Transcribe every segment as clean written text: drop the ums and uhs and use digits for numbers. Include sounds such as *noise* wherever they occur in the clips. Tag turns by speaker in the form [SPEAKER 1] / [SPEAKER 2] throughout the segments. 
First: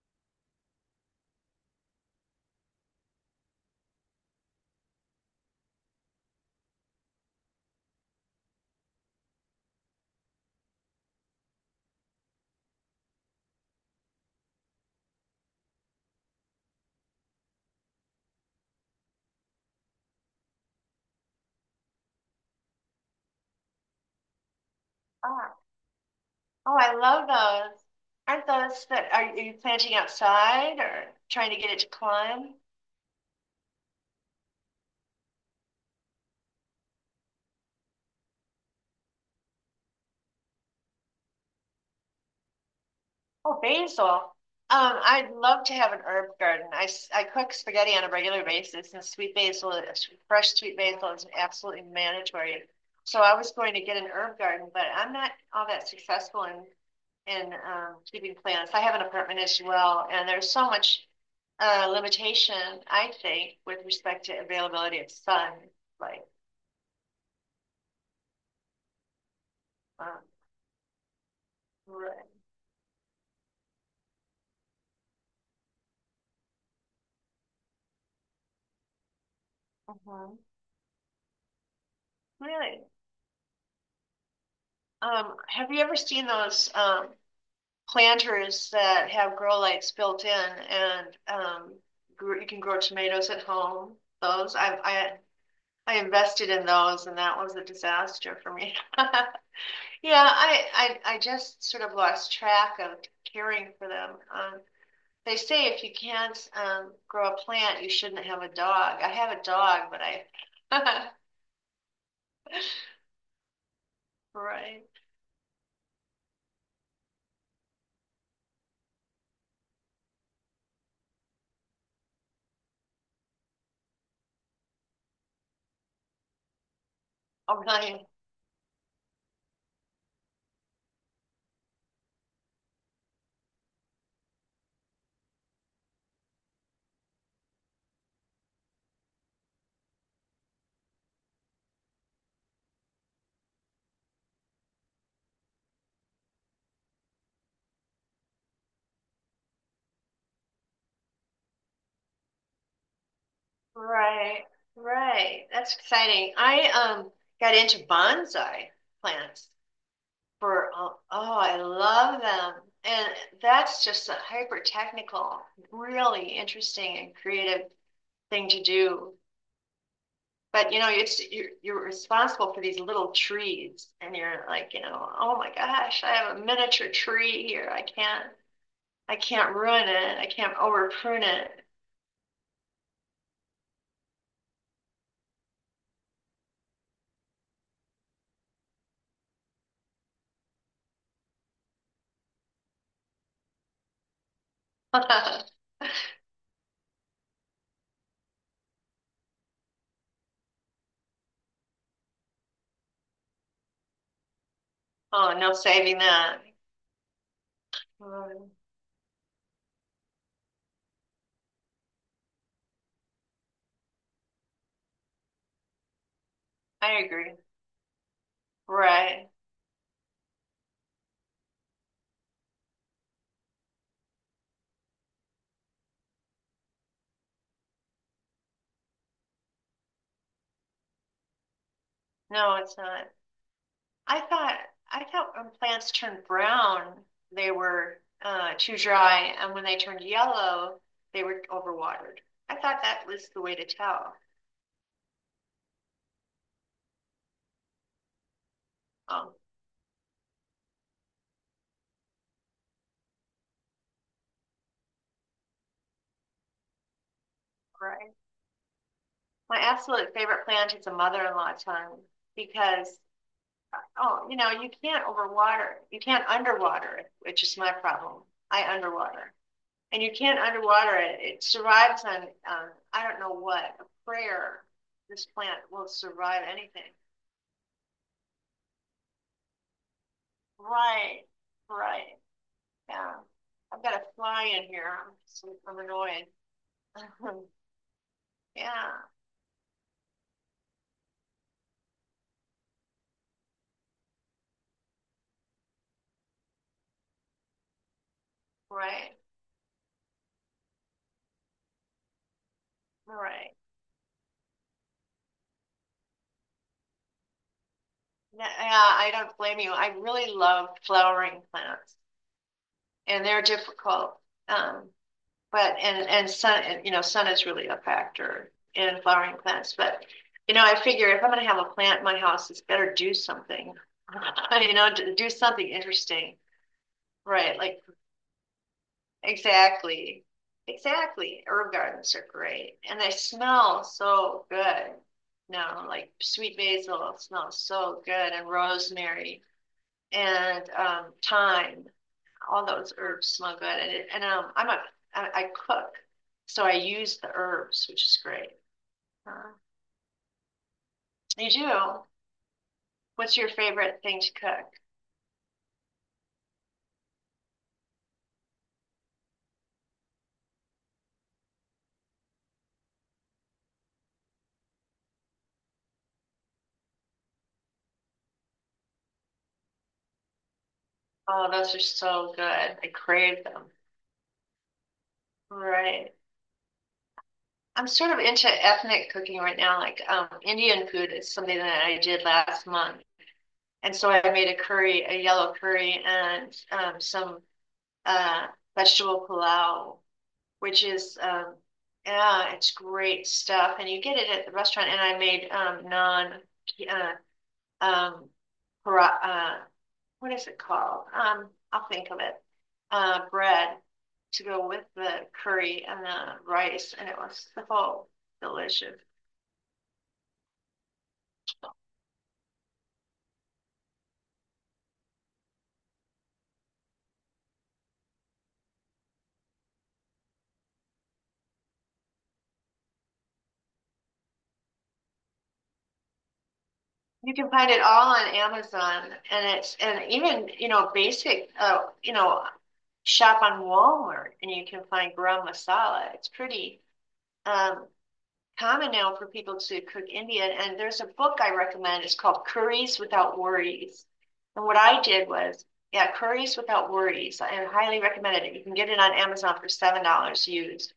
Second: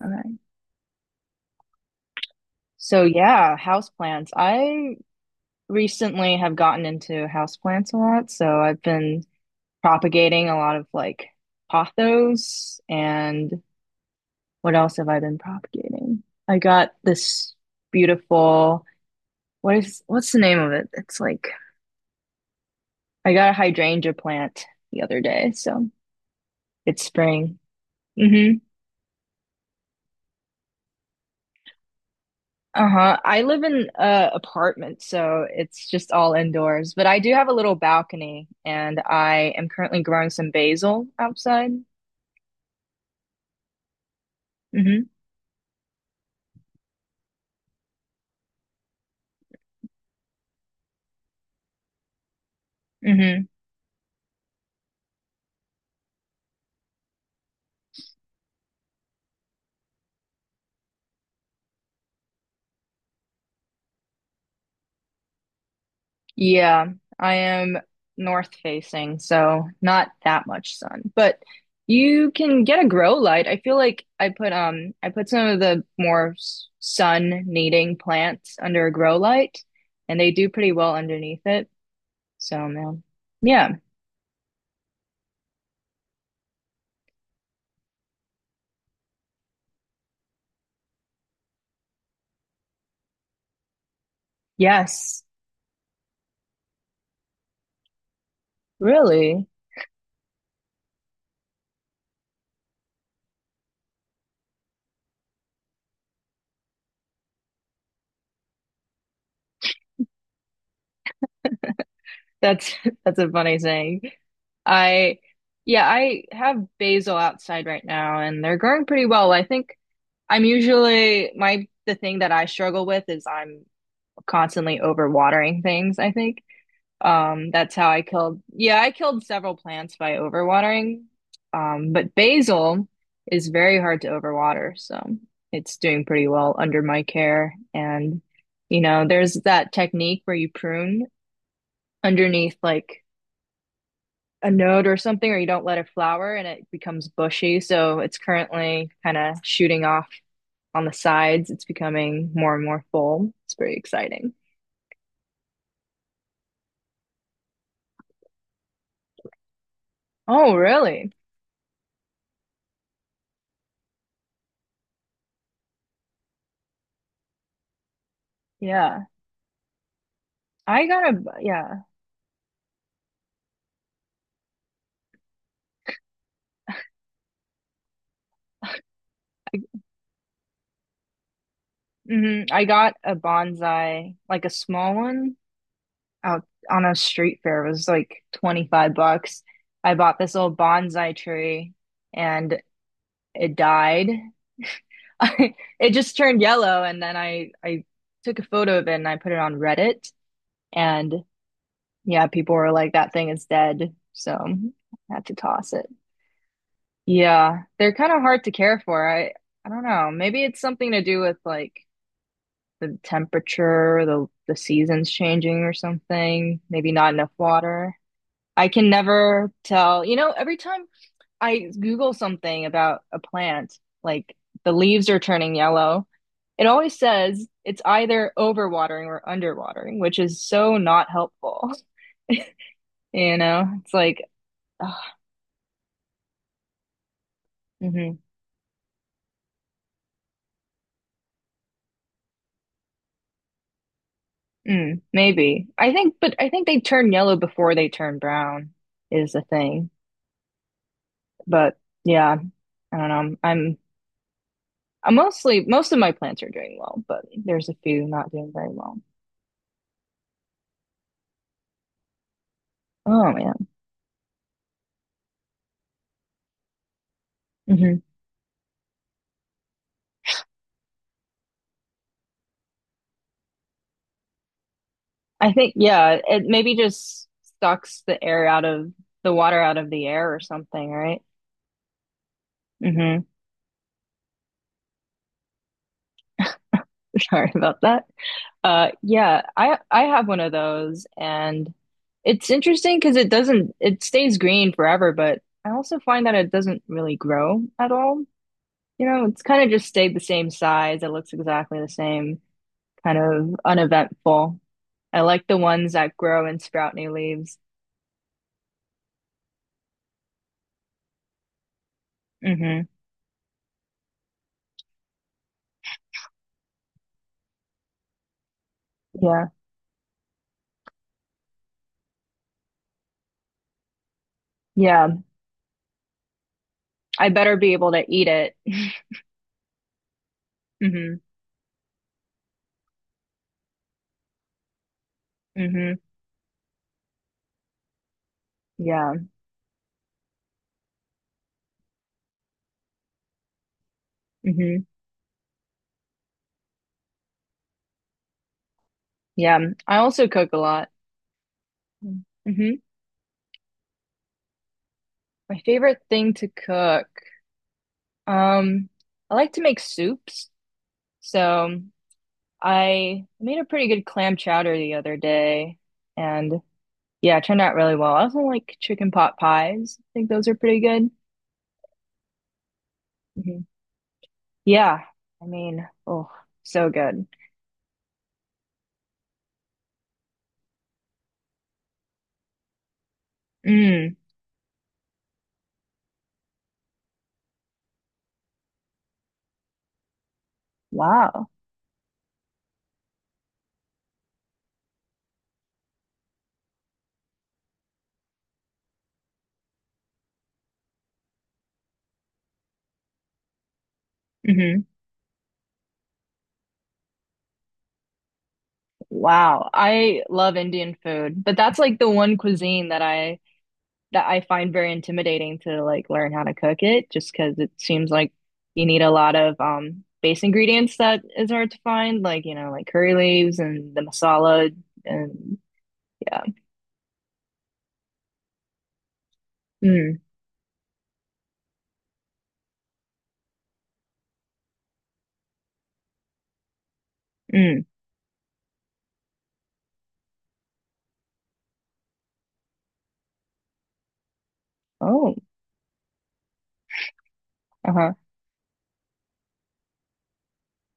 [SPEAKER 1] All right. So yeah, houseplants. I recently have gotten into houseplants a lot, so I've been propagating a lot of like pothos and what else have I been propagating? I got this beautiful what's the name of it? It's like I got a hydrangea plant the other day,
[SPEAKER 2] Ah,
[SPEAKER 1] so
[SPEAKER 2] oh, I
[SPEAKER 1] it's
[SPEAKER 2] love
[SPEAKER 1] spring.
[SPEAKER 2] those. Aren't
[SPEAKER 1] Mm-hmm.
[SPEAKER 2] those are you planting outside or trying to get it to climb?
[SPEAKER 1] Uh-huh. I live in a apartment, so it's just all indoors, but I do have a little balcony and I am currently growing some basil outside.
[SPEAKER 2] Oh, basil.
[SPEAKER 1] Mm-hmm.
[SPEAKER 2] I'd love to have an herb garden. I cook spaghetti on a regular basis, and fresh sweet basil is absolutely mandatory. So I
[SPEAKER 1] Mm-hmm.
[SPEAKER 2] was going to get an herb garden, but I'm not all that successful in keeping plants. I have an apartment as well, and there's so much limitation, I think, with respect to availability of sun, like.
[SPEAKER 1] Yeah, I am north facing, so not
[SPEAKER 2] uh,
[SPEAKER 1] that much sun. But
[SPEAKER 2] Right.
[SPEAKER 1] you can get a grow light. I feel like I put some of the more sun needing plants under a grow light and they
[SPEAKER 2] Uh-huh.
[SPEAKER 1] do pretty well underneath it. So,
[SPEAKER 2] Really?
[SPEAKER 1] man. Yeah.
[SPEAKER 2] Have you ever seen those planters that have grow lights built in and you can grow tomatoes at home? Those.
[SPEAKER 1] Yes.
[SPEAKER 2] I invested in those and that was a disaster for me. *laughs*
[SPEAKER 1] Really?
[SPEAKER 2] Yeah, I just sort of lost track of caring for them. They say if you can't grow a plant, you shouldn't have a dog. I have a dog, but I
[SPEAKER 1] That's *laughs* that's a funny saying.
[SPEAKER 2] *laughs* Right.
[SPEAKER 1] I Yeah, I have basil outside right now and they're growing pretty well. I think I'm usually my the thing that I struggle with is I'm constantly overwatering things, I think.
[SPEAKER 2] Oh,
[SPEAKER 1] That's how I
[SPEAKER 2] really?
[SPEAKER 1] killed, yeah, I killed several plants by overwatering. But basil is very hard to overwater, so it's doing pretty well under my care. And you know, there's that technique where you prune underneath like a node or something, or you don't let it flower and it becomes bushy. So it's currently kind of shooting off on the sides. It's becoming more and more full. It's very exciting.
[SPEAKER 2] Right, right. That's exciting. I um got into bonsai plants
[SPEAKER 1] Oh,
[SPEAKER 2] for
[SPEAKER 1] really?
[SPEAKER 2] oh, I love them. And that's just a hyper technical, really interesting and creative thing to
[SPEAKER 1] Yeah.
[SPEAKER 2] do. But you know, it's
[SPEAKER 1] Yeah.
[SPEAKER 2] you're responsible for these little trees and you're like, you know, oh my gosh, I have a miniature tree here. I can't ruin it. I can't over prune it.
[SPEAKER 1] Hmm. I got a bonsai, like a small one out on a street fair. It was like 25 bucks. I bought this old bonsai tree and it died. *laughs*
[SPEAKER 2] *laughs*
[SPEAKER 1] It just turned yellow, and then I took a photo of it and I put it on Reddit, and yeah, people were like, "That thing is dead," so I had
[SPEAKER 2] Oh,
[SPEAKER 1] to
[SPEAKER 2] no
[SPEAKER 1] toss it.
[SPEAKER 2] saving that.
[SPEAKER 1] Yeah, they're kind of hard to care for. I don't know. Maybe it's something to do with like the temperature, the seasons changing or something. Maybe
[SPEAKER 2] I
[SPEAKER 1] not enough
[SPEAKER 2] agree.
[SPEAKER 1] water. I can
[SPEAKER 2] Right.
[SPEAKER 1] never tell. You know, every time I Google something about a plant, like the leaves are turning yellow. It always says it's either overwatering or underwatering, which is so not helpful. *laughs*
[SPEAKER 2] No, it's not.
[SPEAKER 1] You know, it's
[SPEAKER 2] I
[SPEAKER 1] like,
[SPEAKER 2] thought
[SPEAKER 1] ugh,
[SPEAKER 2] I thought when plants turned brown, they were
[SPEAKER 1] mhm,
[SPEAKER 2] too dry, and when they turned yellow, they were overwatered. I thought that was the way to tell.
[SPEAKER 1] mm, maybe. I think, but I think they turn yellow before they turn brown is
[SPEAKER 2] Um,
[SPEAKER 1] the thing. But yeah, I don't know. I'm mostly, most of my plants are doing well, but there's a few
[SPEAKER 2] right.
[SPEAKER 1] not doing very well.
[SPEAKER 2] My absolute favorite plant is a mother-in-law tongue because
[SPEAKER 1] Oh man.
[SPEAKER 2] oh, you know, you can't overwater. You can't underwater it, which is my
[SPEAKER 1] Mhm.
[SPEAKER 2] problem. I underwater. And you can't underwater it. It survives on, I don't know what, a prayer. This
[SPEAKER 1] I
[SPEAKER 2] plant
[SPEAKER 1] think,
[SPEAKER 2] will
[SPEAKER 1] yeah,
[SPEAKER 2] survive
[SPEAKER 1] it maybe
[SPEAKER 2] anything.
[SPEAKER 1] just sucks the air out of the water out of the air or something,
[SPEAKER 2] Right,
[SPEAKER 1] right?
[SPEAKER 2] right. Yeah.
[SPEAKER 1] Mm-hmm.
[SPEAKER 2] I've got a fly in here. I'm annoyed.
[SPEAKER 1] *laughs*
[SPEAKER 2] *laughs*
[SPEAKER 1] Sorry about that.
[SPEAKER 2] Yeah,
[SPEAKER 1] Yeah, I have one of those, and it's interesting because it doesn't it stays green forever, but I also find that it doesn't really grow at all. You
[SPEAKER 2] right,
[SPEAKER 1] know, it's kind of just stayed the same size. It looks exactly the same, kind
[SPEAKER 2] right.
[SPEAKER 1] of uneventful. I like the ones that grow and sprout new leaves.
[SPEAKER 2] Yeah, I don't blame you. I really love flowering plants,
[SPEAKER 1] Hmm.
[SPEAKER 2] and they're difficult. Um, But and sun and, you know, sun is really a factor in flowering
[SPEAKER 1] Yeah.
[SPEAKER 2] plants. But you know, I figure if I'm going to have a plant in my house, it's better do something. *laughs* You know,
[SPEAKER 1] Yeah.
[SPEAKER 2] do something interesting.
[SPEAKER 1] I better
[SPEAKER 2] Right,
[SPEAKER 1] be
[SPEAKER 2] like
[SPEAKER 1] able to eat it. *laughs*
[SPEAKER 2] exactly,
[SPEAKER 1] Hmm.
[SPEAKER 2] exactly. Herb gardens are great, and they smell so good. No,
[SPEAKER 1] Hmm.
[SPEAKER 2] like sweet basil smells so good, and
[SPEAKER 1] Yeah.
[SPEAKER 2] rosemary and thyme, all those herbs smell good. And, it, and I'm a,
[SPEAKER 1] Hmm.
[SPEAKER 2] I cook, so I use the herbs, which is great. Uh,
[SPEAKER 1] Yeah. I also cook a lot.
[SPEAKER 2] you do.
[SPEAKER 1] Hmm.
[SPEAKER 2] What's your favorite thing to cook?
[SPEAKER 1] My favorite thing to cook. Um, I like to make soups. So I made a pretty good clam chowder the other day and yeah, it turned out really well. I also like chicken pot pies. I think those are pretty good.
[SPEAKER 2] Oh, those are so good. I crave
[SPEAKER 1] Hmm.
[SPEAKER 2] them.
[SPEAKER 1] Yeah. I mean,
[SPEAKER 2] Right.
[SPEAKER 1] oh, so good.
[SPEAKER 2] I'm sort of into ethnic cooking right now. Like Indian food is something that I did last month, and so
[SPEAKER 1] Mm.
[SPEAKER 2] I made a curry, a yellow curry, and some uh, vegetable pilau, which is
[SPEAKER 1] Wow.
[SPEAKER 2] yeah, it's great stuff, and you get it at the restaurant. And I made non uh, um, para, what is it called? I'll think of it. Bread to go
[SPEAKER 1] Hmm.
[SPEAKER 2] with the curry and the rice, and it was so delicious.
[SPEAKER 1] Wow. I love Indian food, but that's like the one cuisine that I find very intimidating to like learn how to cook it just because it seems like you need a lot of base ingredients that is hard to find, like you know, like curry leaves and the masala and yeah.
[SPEAKER 2] You can find it all on Amazon, and it's, and
[SPEAKER 1] Mm,
[SPEAKER 2] even you know, basic, you know, shop on Walmart, and you can find garam masala. It's pretty.
[SPEAKER 1] mm.
[SPEAKER 2] Um, Common now for people to cook Indian. And there's a book I recommend. It's called Curries Without Worries. And what I did
[SPEAKER 1] Oh,
[SPEAKER 2] was, yeah, Curries Without Worries. I highly
[SPEAKER 1] uh-huh.
[SPEAKER 2] recommend it. You can get it on Amazon for $7 used,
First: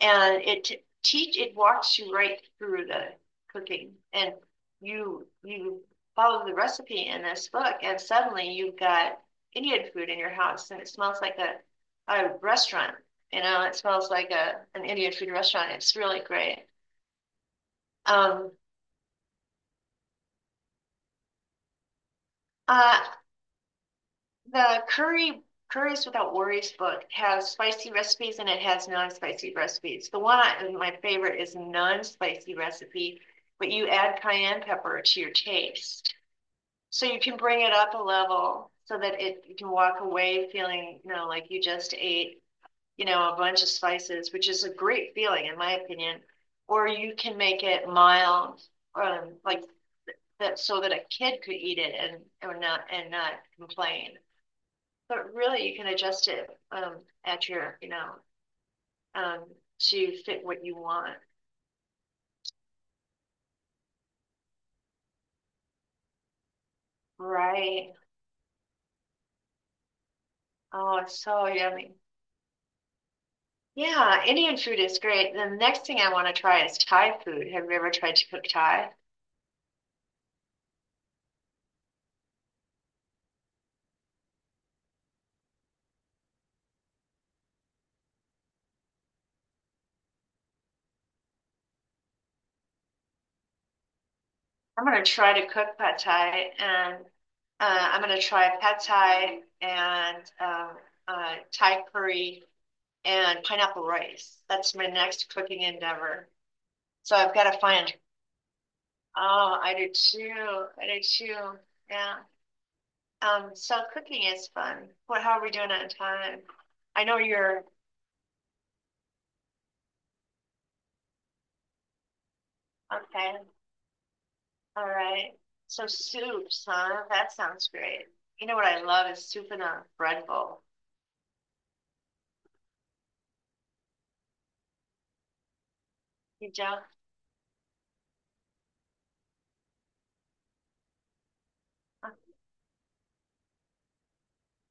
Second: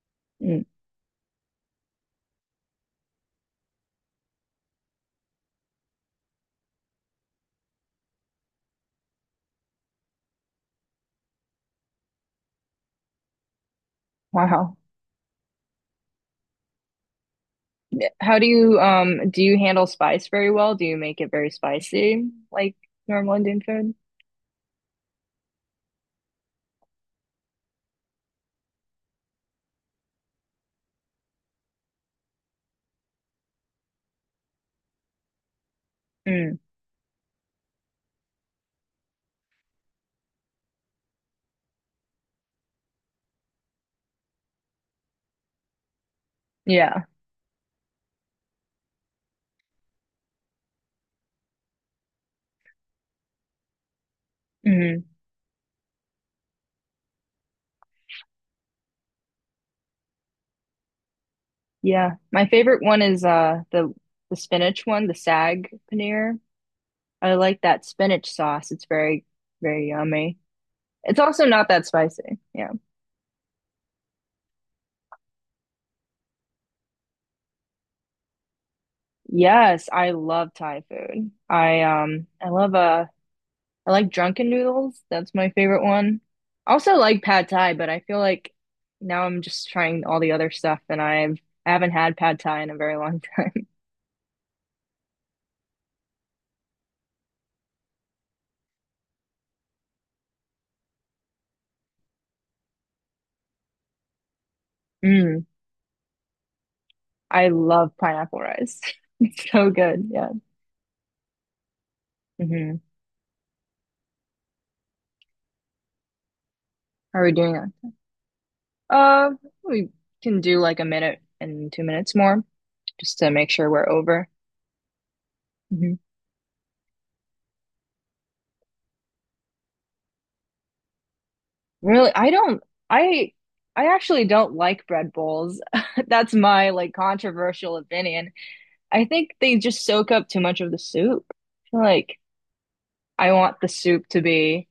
[SPEAKER 2] and
[SPEAKER 1] Mm,
[SPEAKER 2] it walks you right through the cooking, and you follow the recipe in this book, and suddenly you've got Indian food in your house, and it smells like a restaurant. You know, it smells like a
[SPEAKER 1] wow.
[SPEAKER 2] an Indian food restaurant. It's really great.
[SPEAKER 1] How
[SPEAKER 2] Um,
[SPEAKER 1] do you handle spice very well? Do you make it very spicy like
[SPEAKER 2] uh,
[SPEAKER 1] normal Indian food?
[SPEAKER 2] the curry, Curries Without Worries book has spicy recipes and it has non-spicy recipes. My favorite is non-spicy recipe, but you add cayenne pepper to your taste.
[SPEAKER 1] Mm,
[SPEAKER 2] So you can bring it up a level so that it you can walk away feeling, you know, like you just ate, you know, a bunch of spices, which is a great feeling in my opinion. Or
[SPEAKER 1] yeah.
[SPEAKER 2] you can make it mild, um, like that, so that a kid could eat it and or not, and not complain.
[SPEAKER 1] Mm,
[SPEAKER 2] But really, you can adjust it at your, you know, um, to fit what you want.
[SPEAKER 1] yeah. My favorite one is the spinach one, the sag paneer. I like that
[SPEAKER 2] Right.
[SPEAKER 1] spinach sauce. It's very, very yummy.
[SPEAKER 2] Oh,
[SPEAKER 1] It's
[SPEAKER 2] it's
[SPEAKER 1] also
[SPEAKER 2] so
[SPEAKER 1] not that
[SPEAKER 2] yummy.
[SPEAKER 1] spicy. Yeah.
[SPEAKER 2] Yeah, Indian food is great. The next thing I want to try is Thai food. Have you ever tried to cook Thai?
[SPEAKER 1] Yes, I love Thai food. I love I like drunken noodles. That's my favorite one. I also like pad thai, but I feel like now I'm just trying all the other stuff and I haven't had pad thai in a very long time. *laughs*
[SPEAKER 2] I'm going to try to cook pad Thai, and I'm going to try pad Thai and Thai curry and pineapple rice. That's my next
[SPEAKER 1] Mm,
[SPEAKER 2] cooking endeavor. So I've
[SPEAKER 1] I
[SPEAKER 2] got to
[SPEAKER 1] love
[SPEAKER 2] find,
[SPEAKER 1] pineapple rice. *laughs* It's
[SPEAKER 2] oh,
[SPEAKER 1] so
[SPEAKER 2] I do
[SPEAKER 1] good. Yeah.
[SPEAKER 2] too. I do too. Yeah.
[SPEAKER 1] Hmm.
[SPEAKER 2] So cooking is fun. What, how are we doing on time? I know
[SPEAKER 1] How are we doing
[SPEAKER 2] you're,
[SPEAKER 1] that? Uh, we can do like a minute and 2 minutes more. Just to
[SPEAKER 2] okay.
[SPEAKER 1] make sure we're over.
[SPEAKER 2] All right. So
[SPEAKER 1] Mhm.
[SPEAKER 2] soups, huh? That sounds great. You know what I love is soup in a bread bowl.
[SPEAKER 1] Really, I, I actually don't like bread bowls. *laughs* That's
[SPEAKER 2] You
[SPEAKER 1] my
[SPEAKER 2] don't?
[SPEAKER 1] like controversial opinion. I think they just soak up too much of the soup. I feel
[SPEAKER 2] uh,
[SPEAKER 1] like I want the soup to be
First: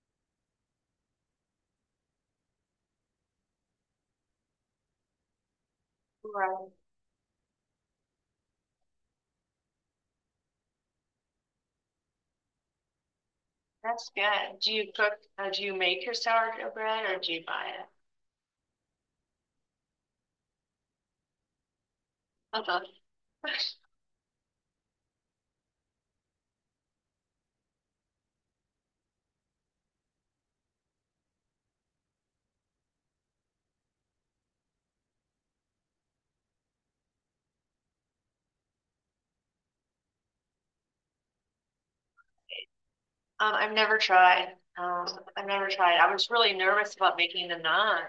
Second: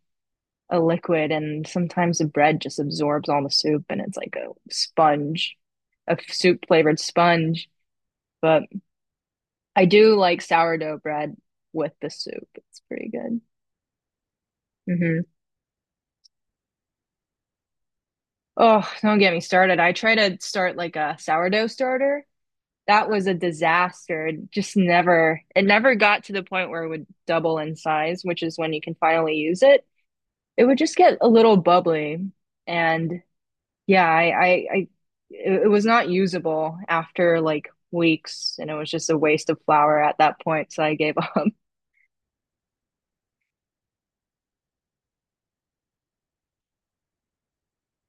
[SPEAKER 1] a liquid, and sometimes the bread just absorbs all the soup, and it's like a sponge, a soup
[SPEAKER 2] Right.
[SPEAKER 1] flavored sponge. But I do like sourdough bread with the soup. It's pretty good.
[SPEAKER 2] That's good. Do you cook,
[SPEAKER 1] Hmm.
[SPEAKER 2] do you make your sourdough bread or do you buy it?
[SPEAKER 1] Oh, don't get me started. I tried to start like a sourdough starter.
[SPEAKER 2] Uh-huh.
[SPEAKER 1] That was a
[SPEAKER 2] *laughs*
[SPEAKER 1] disaster. It never got to the point where it would double in size, which is when you can finally use it. It would just get a little bubbly. And yeah, I it, it was not usable after like weeks, and it was just a waste of flour at that point. So I gave up.
[SPEAKER 2] Um, I've never tried. Um, I've never tried. I was really nervous about making the naan,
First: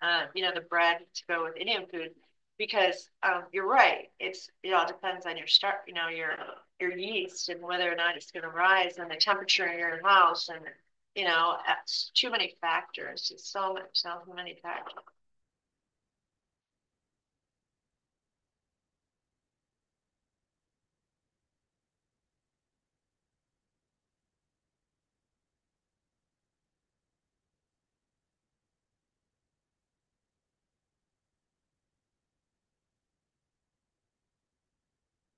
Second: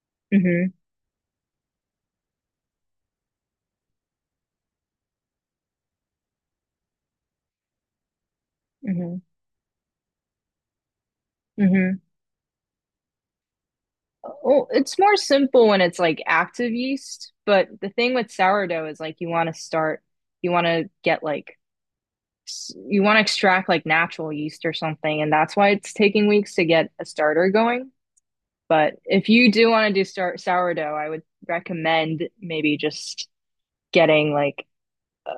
[SPEAKER 1] *laughs*
[SPEAKER 2] you know, the
[SPEAKER 1] Hmm.
[SPEAKER 2] bread to go with Indian food, because you're right. It's, it all depends on your start, you know, your yeast and whether or not it's going to rise and the
[SPEAKER 1] Hmm.
[SPEAKER 2] temperature in your house and you know,
[SPEAKER 1] Hmm.
[SPEAKER 2] it's too many factors. It's so much, so many
[SPEAKER 1] Oh,
[SPEAKER 2] factors.
[SPEAKER 1] it's more simple when it's like active yeast, but the thing with sourdough is like you want to get like, you want to extract like natural yeast or something, and that's why it's taking weeks to get a starter going. But if you do want to do start sourdough, I would recommend maybe just getting like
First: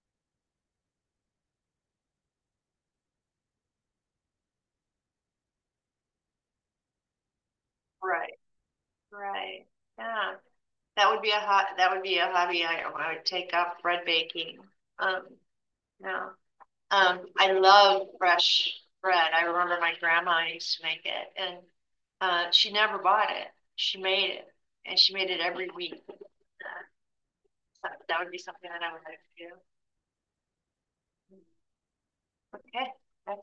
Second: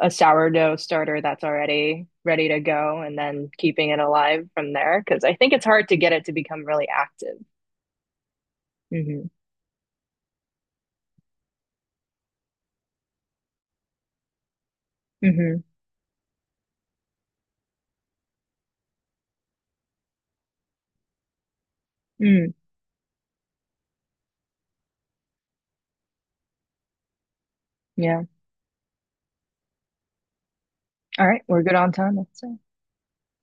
[SPEAKER 1] a sourdough starter that's already ready to go and then keeping it alive from there because I think it's hard to get it to become really active.
[SPEAKER 2] Right.
[SPEAKER 1] Hmm.
[SPEAKER 2] Right. Yeah. That would be a hot. That would be a hobby I would take up bread baking. Um,
[SPEAKER 1] Hmm.
[SPEAKER 2] no. I love fresh bread. I remember my grandma used to make it, and
[SPEAKER 1] Mm.
[SPEAKER 2] she never bought it. She made it, and she made it every week. Uh, so that
[SPEAKER 1] Yeah.
[SPEAKER 2] would be something that I would like to
[SPEAKER 1] All
[SPEAKER 2] do.
[SPEAKER 1] right, we're good on time, let's say.
[SPEAKER 2] Okay, that's